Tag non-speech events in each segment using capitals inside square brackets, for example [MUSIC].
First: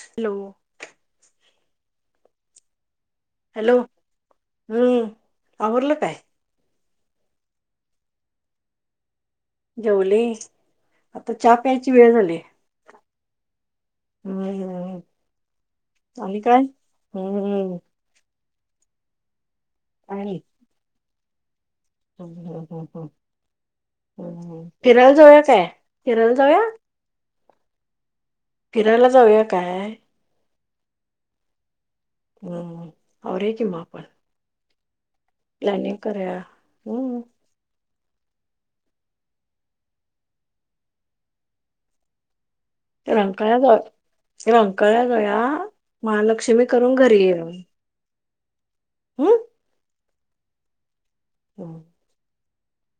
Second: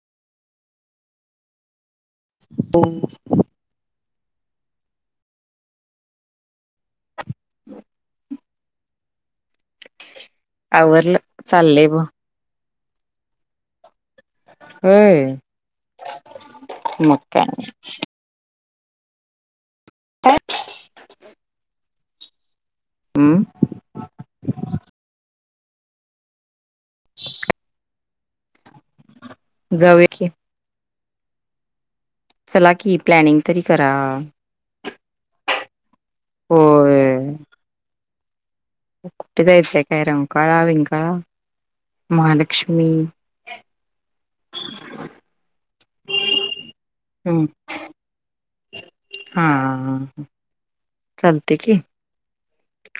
Hello. [UNINTELLIGIBLE] Hello हम्म आवरल काय? रिकामा ऑडिओ जेवले आवरलं आता चहा चाललंय प्यायची ब वेळ झाली. हम्म हम् होय आणि काय मग काय हम्मम्म. [UNINTELLIGIBLE] हम्म फिरलजवया काय फिरल जावया. फिरायला जाऊया काय? जाऊया की चला हम्म की प्लॅनिंग आवरूया तरी की मग करा. आपण प्लॅनिंग करया हम. कुठं जायचं काय? रंकाळा विंकाला, महाल रंकाळा जावं या. रंकळ जावयां महालक्ष्मी करून घरी हम्म येऊ. हम्म [INAUDIBLE] हा चालतयकी हम्म,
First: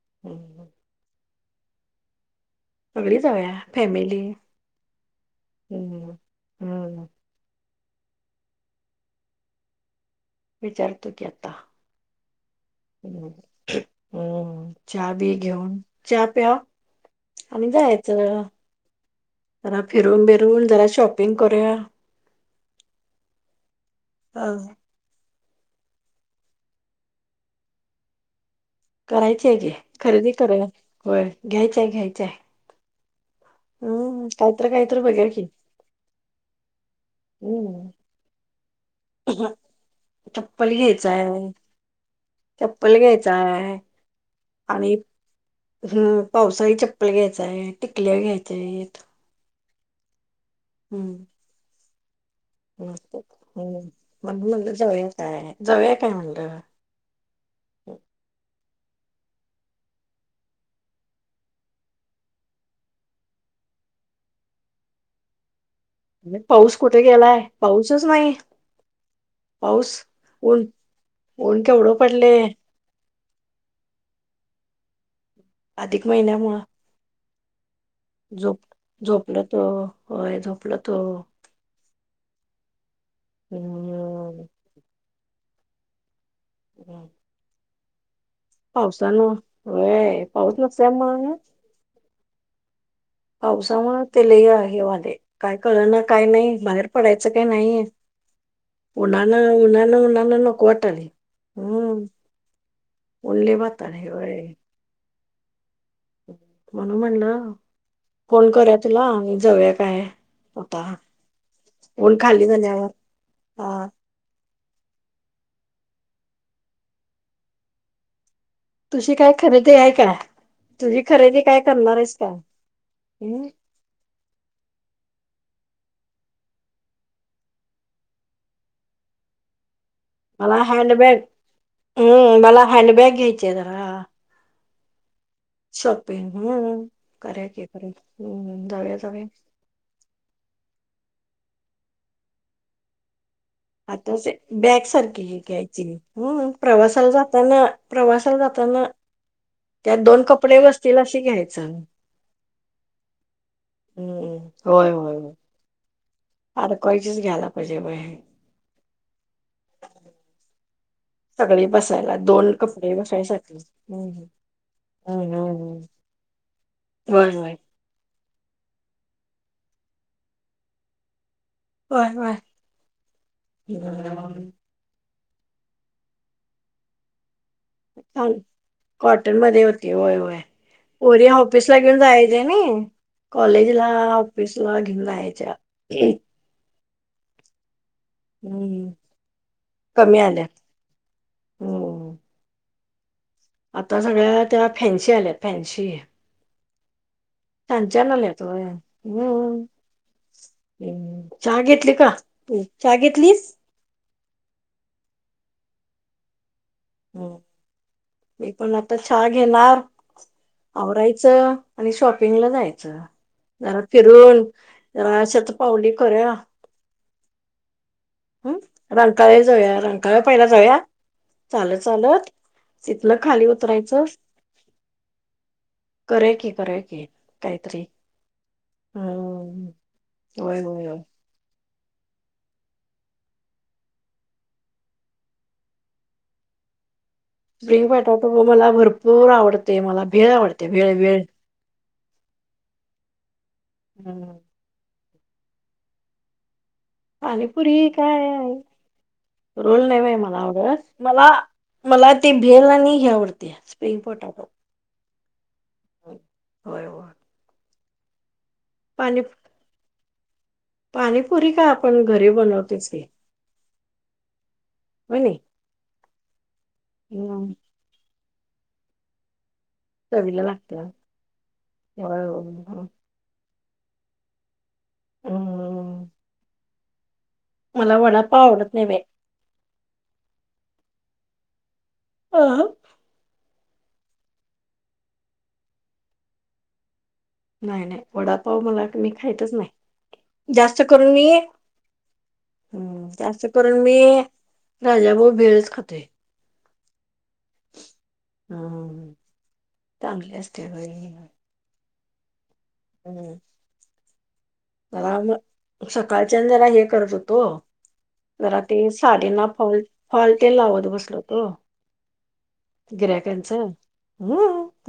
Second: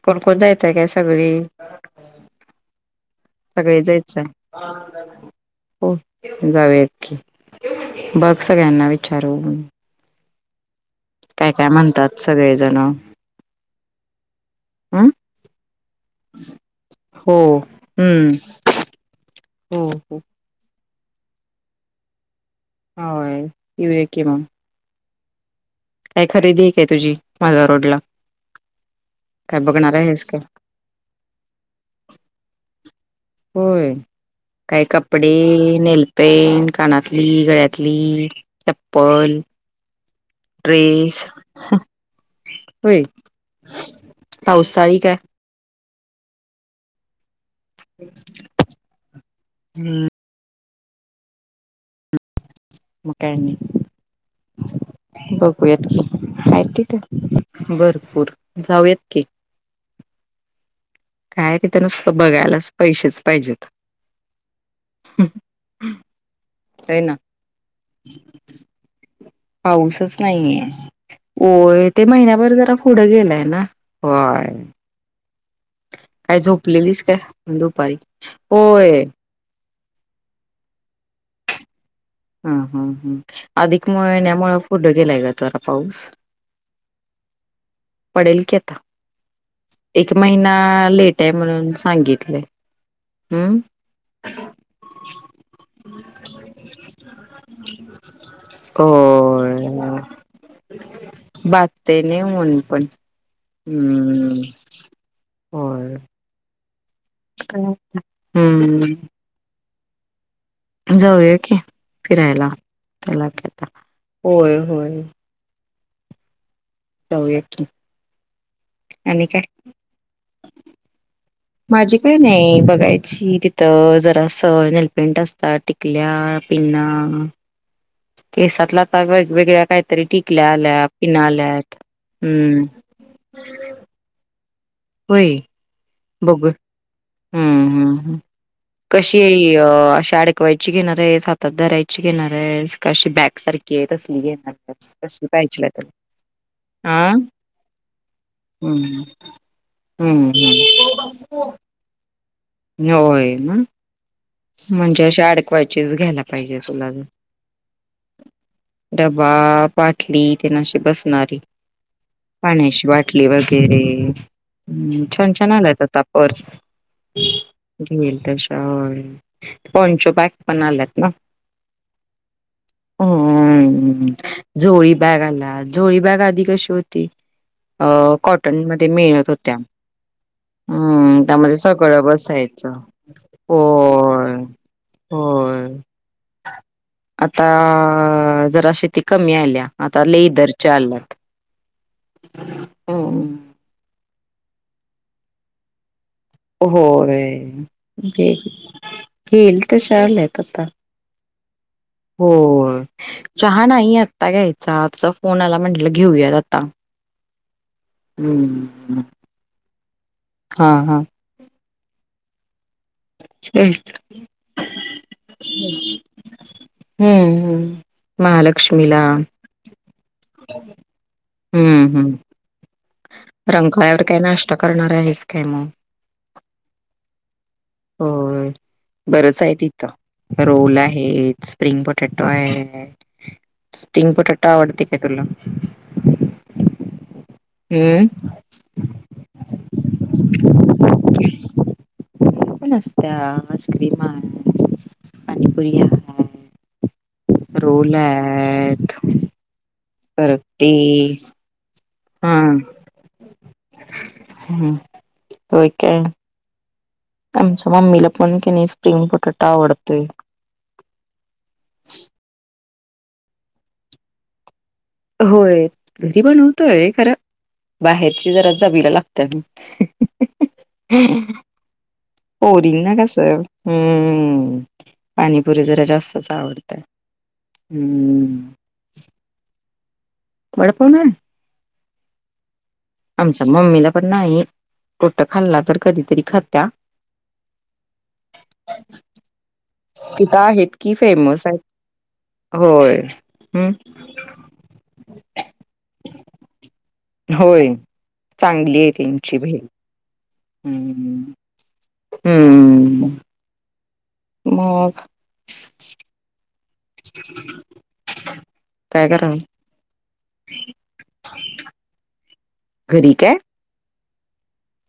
कोण -कोण हम्म. जायचाय काय सगळी? [INAUDIBLE] सगळी जाऊया सगळे जायच फॅमिली आहे [INAUDIBLE] हो हम्म जाऊया हम्म की [INAUDIBLE] बघ सळ्यांना विचारून विचार काय काय म्हणतात स हम् [INAUDIBLE] चहा -बी घेऊन चहा प्या हो आणि जायाच हम्म जरा हो हो फिरून -बिरून जरा श शॉपिंग करूया होय येउया कि मग अ काय खरेदी एक आहे तुझी माहाद्भाबारोडला? करायची आहे की खरेदी करूया होय घ्यायच्याय घ्यायच्याय होय काही काहीतर बघूया कपडे, की नेलपेंट, कानातली, हम्म गळ्यातली चप्पल, [INAUDIBLE] चप्पल ड्रेस घ्यायचाय चप्पल होय. घ्यायचाय आणि पावसाळी काय हम् पावसाळी चप्पल घ्यायचाय, टिकल्या घ्यायच्याय आहेत हम्म हम्म मग ह काय नाही. हम् [UNINTELLIGIBLE] बघूयात की म्हणलं आहे तिथं भरपूर [INAUDIBLE] जाऊयात की. काय तिथं नुसतं बघायलाच पैसेच पाहिजेत. पाऊस होय कुठे ना. गेलाय पाऊसच नाही. पाऊस पाऊसच नाहीये ऊन ऊन ओय केवढं ते पडले महिन्याभर जरा पुड... पुढं गेलाय ना? होय अधिक काय महिन्यामुळं झोपलेलीस काय दुपारी? झोप होय. झोपलं तो होय झोपलोतो. हा- हा -ह अधिक हम्म महिन्यामुळ पुढं गेलाय ग जरा पाऊस. हम्म. [INAUDIBLE] पडेल की आता एक होय पाऊस महिना लेट आहे नसल्यामुळं म्हणून सांगितलंय. हम्म पावसामुळे ते लय हे व्हालय काय कळना काय नाही बाहेर पडायचं च काय नाहीे उनान- उनान- होय उनान नको वाटायल बाधतय हम्म. नाही ऊन पण ऊन लय वाटालंय होय हम्म.. होय. म्हणून म्हणलं काय फोन करूया हम्म तुला आम्ही जाऊया काय आता जाऊया की ऊन खाली फिरायला झाल्यावर त्याला काय. हा होय -होय. जाऊया कि तुझी काय खरेदी हाय का? तुझी खरेदी काय करणार माझी आहेस काय नाय बघायची हम्म, तिथ जरास पेंट असतात टिकल्या पिना केसातला आता वेगवेगळ्या काय तरी टिकल्या मला आल्या हँडबॅग पिनाआल्यात हम्म, मला हम् हँडबॅग घ्यायची आहे जरा होय. बघू [UNINTELLIGIBLE] की हम्म करूया हम्म हम्म जाऊया कशी जाऊया अ अशि अडकवायची घेणार. ते हातात धरायची घेणार आहेस का अशी बॅक सारखी हे तसली आताच घेता का बॅग सारखी तसली पायजीला घ्यायची तर हम्म आ प्रवासाला जाताना प्रवासाला जाताना अम्म त्यात दोन कपडे बसतील असे घ्यायचं. होय ना. हम्म होय म्हणजे होय अशि होय अडकवायचीच घ्याला. अडकवायचीच घ्यायला पाहिजे बाई डबा बाटली तेन अशी बस नारी सगळी बसायला दोन पाण्याची कपडे बाटली बसायसाठी वगैरे हम्म छान छान आलायत आता पर्स. वय वय. पंचबॅग पण आल्यात ना? होय होय. बॅगाला झोळी बॅग आधी कशी होती. अ छान कॉटनमध्ये मिळत कॉटन होत्या. मध्ये होती होय होय हम्म पोरी त्यामध्ये ऑफिसला घेऊन सगळं जायचे बसायचं, नाही हो. कॉलेजला ऑफिसला घेऊन जायच्या होय. आता आ जरा हम्म शेती कमी आल्या आता कमी आल्या लेईदरच्या आल्यात. हो ह. आता सगळ्या त्या फॅन्सी आल्या फॅन्शी. होय होय केल हम्म तशा आल्यात आता. हम्म. चहा घेतली का तू होय चहा घेतलीस चहा नाही आत्ता घ्यायचा तुचा फोन आला म्हटलं घेऊयात आता. हम् मी पण आता हम्म चहा घेणार, हा हा आवरायचं. आणि शॉपिंगला जायचं. जरा तेच फिरून जरा अशत पावुली करुया. हम्म हम्म हम् महालक्ष्मीला रांकाळ्या जाऊया रांकाळ्या पहिला जाऊया. चालत चालत. तिथनं खाली रंकळ्यावर उतरायचं काय नाष्ट करणार आहेस, काय मग? करुयात की करुयात की काहीतरी होय बरंच आहे हं तिथं रोल आहेच. स्प्रिंग पटाॅटो आहेत, स्प्रिंग पटाॅटो आवडते का तुला? [INAUDIBLE] स्प्रिंग हम्म पटाॅटो मला भरपूर आवडते. मला भेळ आवडते भेळ भेळ पण असती. आईस्क्रीम हम्म आहे. पानीपुरी आहे. पाणीपुरी रोल काय? आहेत रोल नाही बाई मला परत ते आवडत मला मला ते हा भेळ आणि ही आवडते स्प्रिंग पटाॅटो. हो काय? होय आमच्या मम्मीला पण कि नाय स्प्रिंग पाणी पटाॅटो आवडतोय. पाणीपुरी काय आपण घरी बनवतोच की? होय घरी बनवतोय खर हम्म बाहेरची जरा चवीला लागल्या की. चवीला लागत्या [UNINTELLIGIBLE] हं पाणीपुरी जरा हम्म जास्तच आवडतंय. मला वडापाव आवडत नाही बाई. वडापाव नाही. अह आमच्या मम्मीला पण नाही कुठ खाल्ला तर कधीतरी खात्या नाही नाही वडापाव मला मी खायतच तिथं नाही आहेत जास्त की करून मी ये फेमस आहेत होय हं असं करून हम्म मी राजा भाऊ भेळच खातोय. होय चांगली आहे त्यांची भेळ. ते होय. हं हं मग मला वाटल सकाळच्या जरा हे करत होतो जरा ते काय करा साडीना फाॅल फाॅलतेन लावत बसलो होतो घरी काय गिरायकांचा.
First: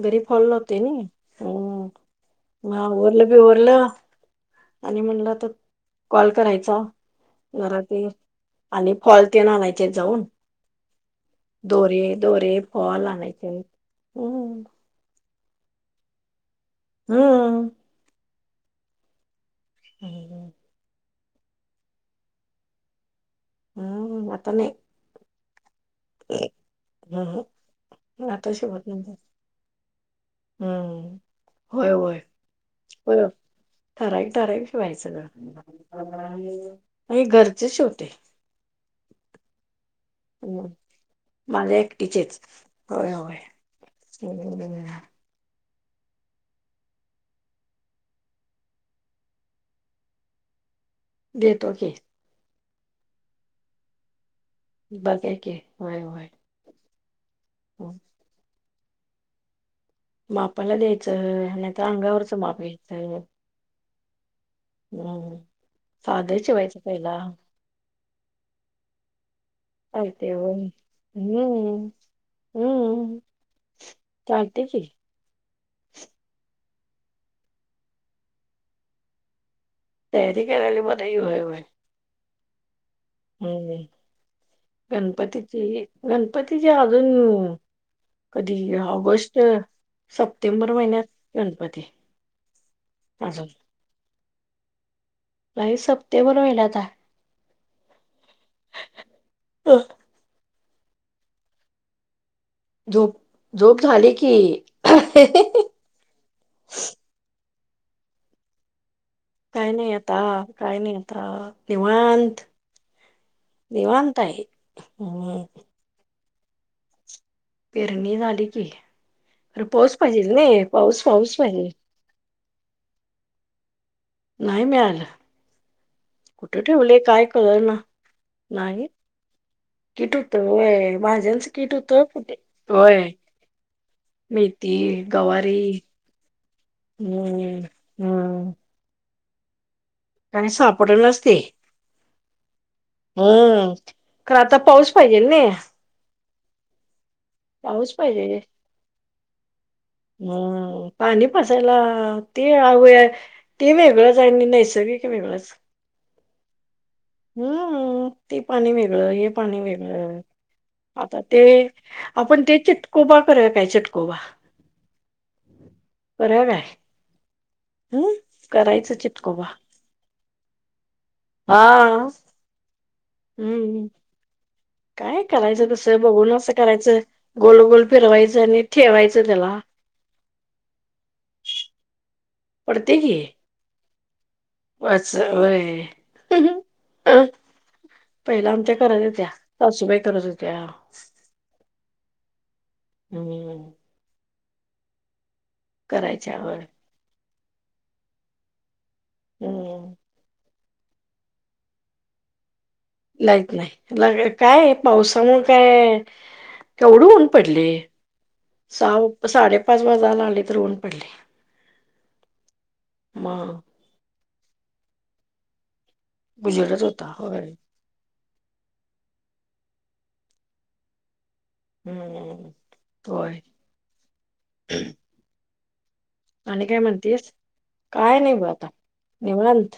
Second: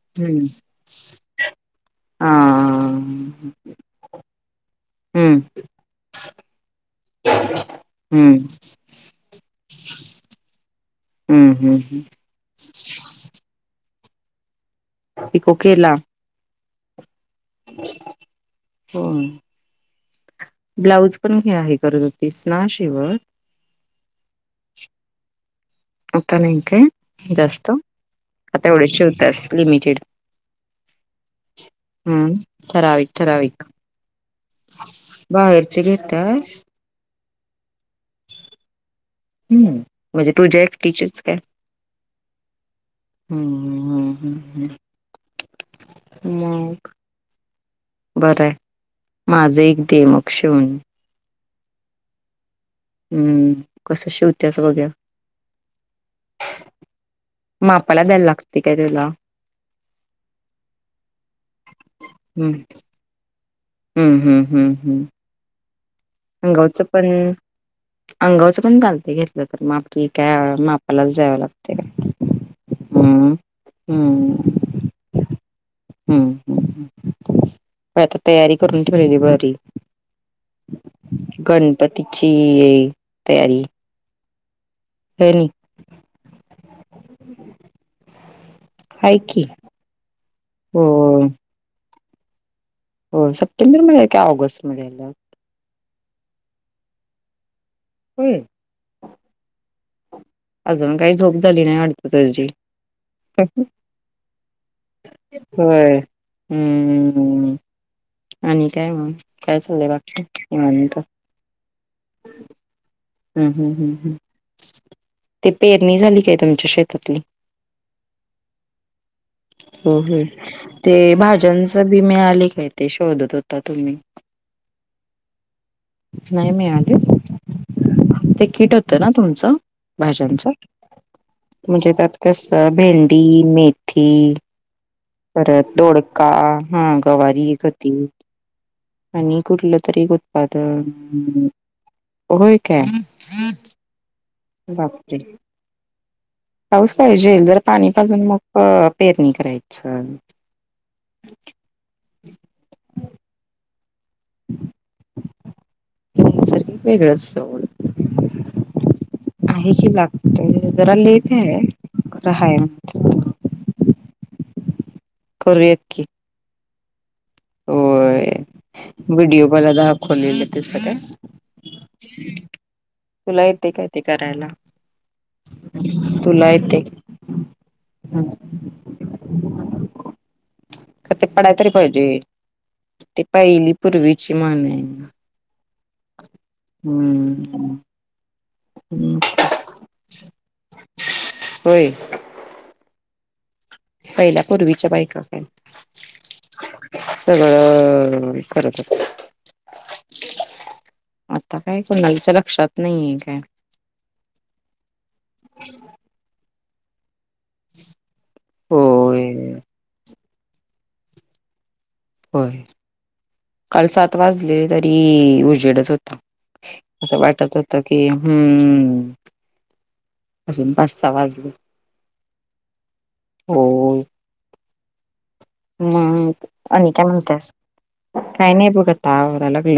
घरी हम्म फाॅल लावते होय? हं... हा मग आवरलं बीवरल. आणि म्हणलं हम्म तर कॉल करायचा. घरातली हम्म आणि फाॅल ते आणायचेत जाऊन. हम्म हम्म दोरे दोरे, फाॅल आणायचे आहेत. हं. पिको केेला. हं. दोन. हम्म हम्म. पण हे आहे. कलरला शेवाळ हं आता नाही. आता नाही काय? हम्म जास्त. आता शिवत एवढे नाही शिवतेस लिमिटेड. हम्म. होय होय हम्म. ठराविक होय ठराविक. ठराविक ठराविक शिवायच बाहेरचे घेत्यास गं आणि घरचे शिव हम्म. म्हणजे तुझ्या हम्म. एकटीचे का? माझ्या एकटीचेच होय होय हम्म हम्म हम्म. [INAUDIBLE] मग? बर आहे. माझं एक दे मग शिवून? देतो की. हम्म. कसं शिव बगा की, होय होय. हम्म. मापाला द्यायला लागते काय त्याला? मापाला द्यायचं आणि तर अंगावरच हम्म माप घ्यायचं. हम्म हम्म हम्म हम्म. साधं शिवायचं अंगावचं पण पहिला अंगाचं पण चालत घेतलं माप चालते काय होय मापालाच द्याव लागते. हम्म हम्म. चालते की हम्म. हम्म. पण आता तयारी करून ठेवलेली बरी. तयारी करायला मदत होय होय. की ये. हम्म. होय नी गणपतीची गणपतीची अजून कधी हाय ऑगस्ट, की सप्टेंबर महिन्यात गणपती. हो. अजून सप्टेंबर मध्ये का ऑगस्ट मध्ये आल? नाही सप्टेंबर महिन्यात आहे. हम्म. अ अजून काही झोप झाली नाही वाटतं तुझी? झोप झोप झाली की. ही ही. होय. हम्म आणि काय मग? काय चाललंय नाही आता बाकी काय नाही निवांत. आता निवांत हम्म हम्म हम्म. निवांत आहे हम्म ते पेरणी झाली तुमच्या शेतातली? पेरणी झाली की. अरे हो पाऊस हो पाहिजे नाही ते पाऊस पाऊस पाहिजे भाज्यांच बी मिळाले काय ते शोधत होता तुम्ही? नाही मिळालं नाही कुठे मिळाले ठेवले काय कळना. ते तिकीट होता ना तुमच? होत भाज्यांच वय भाज्यांचं किट म्हणजे होत त्यात कुठे काय होय भेंडी, मेथी मेथी गवारी परत दोडका, गवारी, हम्म गती हम्म आणि कुठला तरी काय उत्पादन सापडनाच ते होय का हम्म खरं आता पाऊस बापरे! पाहिजेल नाही पाऊस पाहिजे जर पाणी पाऊस पाहिजे पाझरून मग अ पेरणी करायचा. हा ते अवया ते वेगळंच आणि नैसर्गिक वेगळंच नैसर्गिक वेगळंच सोड हम्म ते पाणी वेगळं हे पाणी आहे की वेगळं लागतंय जरा आता लेट ते आहे खरं आपण हाय ते चटकोबा करायला पाहिजे चटकोबा करूयात की. हम् होय करायचं चिटकोबा व्हिडिओ मला दाखवलेला त्याचा काय? हा. तुला येते हम्म काय ते करायला? काय करायचं तसं बघून तुला असं येते करायचं गोल गोल का फिरवायचं आणि ठेवायचं त्याला काय ते पडाय तरी पाहिजे पडते की ते पहिली क्षिमा नाही वाच वय हम्म. पहिला आमच्या करत हम्म होत्या सासूबाई करत होत्या. होय. हम्म. पहिल्या पूर्वीच्या बायका होत्या. करायच्याव सगळं करतात हम्म. आता काय सोनालीच्या लक्षात? नाहीये काय लाइट नाही ह्याला काय काय पावसामुळे काय कवडून पडले सा होय साडेपाच वाजायला आले तर ऊन पडले. होय मग काल सात वाजले तरी उजेडच हो उजेडच होता असं होय वाटत होत की हम्म, अजून पाच-सहा वाजले. हम्म व्हय हो आणि काय म्हणतीस काय नाही ब आता निवांत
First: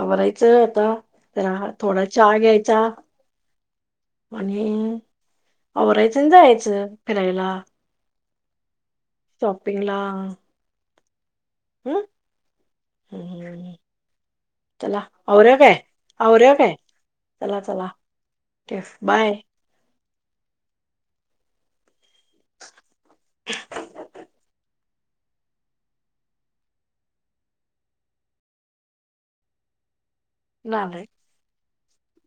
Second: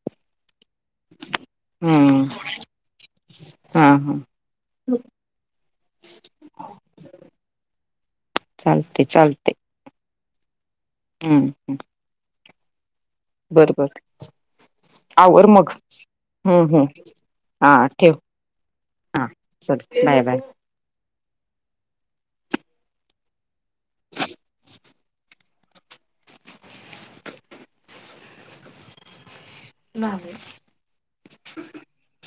आवरायचं आता रहा तर थोडा हम्म चहा घ्यायचा हा हा आणि आवरायचा आणि जायचा फिरायला चालते चालते सोपिंगला हम्म हम्म. हम्म बरोबर चला आवराय काय आवराय काय हम्म हम्म हा चला-चला ठेव टेफ हा बाय. चल बाय बाय. रीकाम आहे [UNINTELLIGIBLE] ना होय [UNINTELLIGIBLE] अ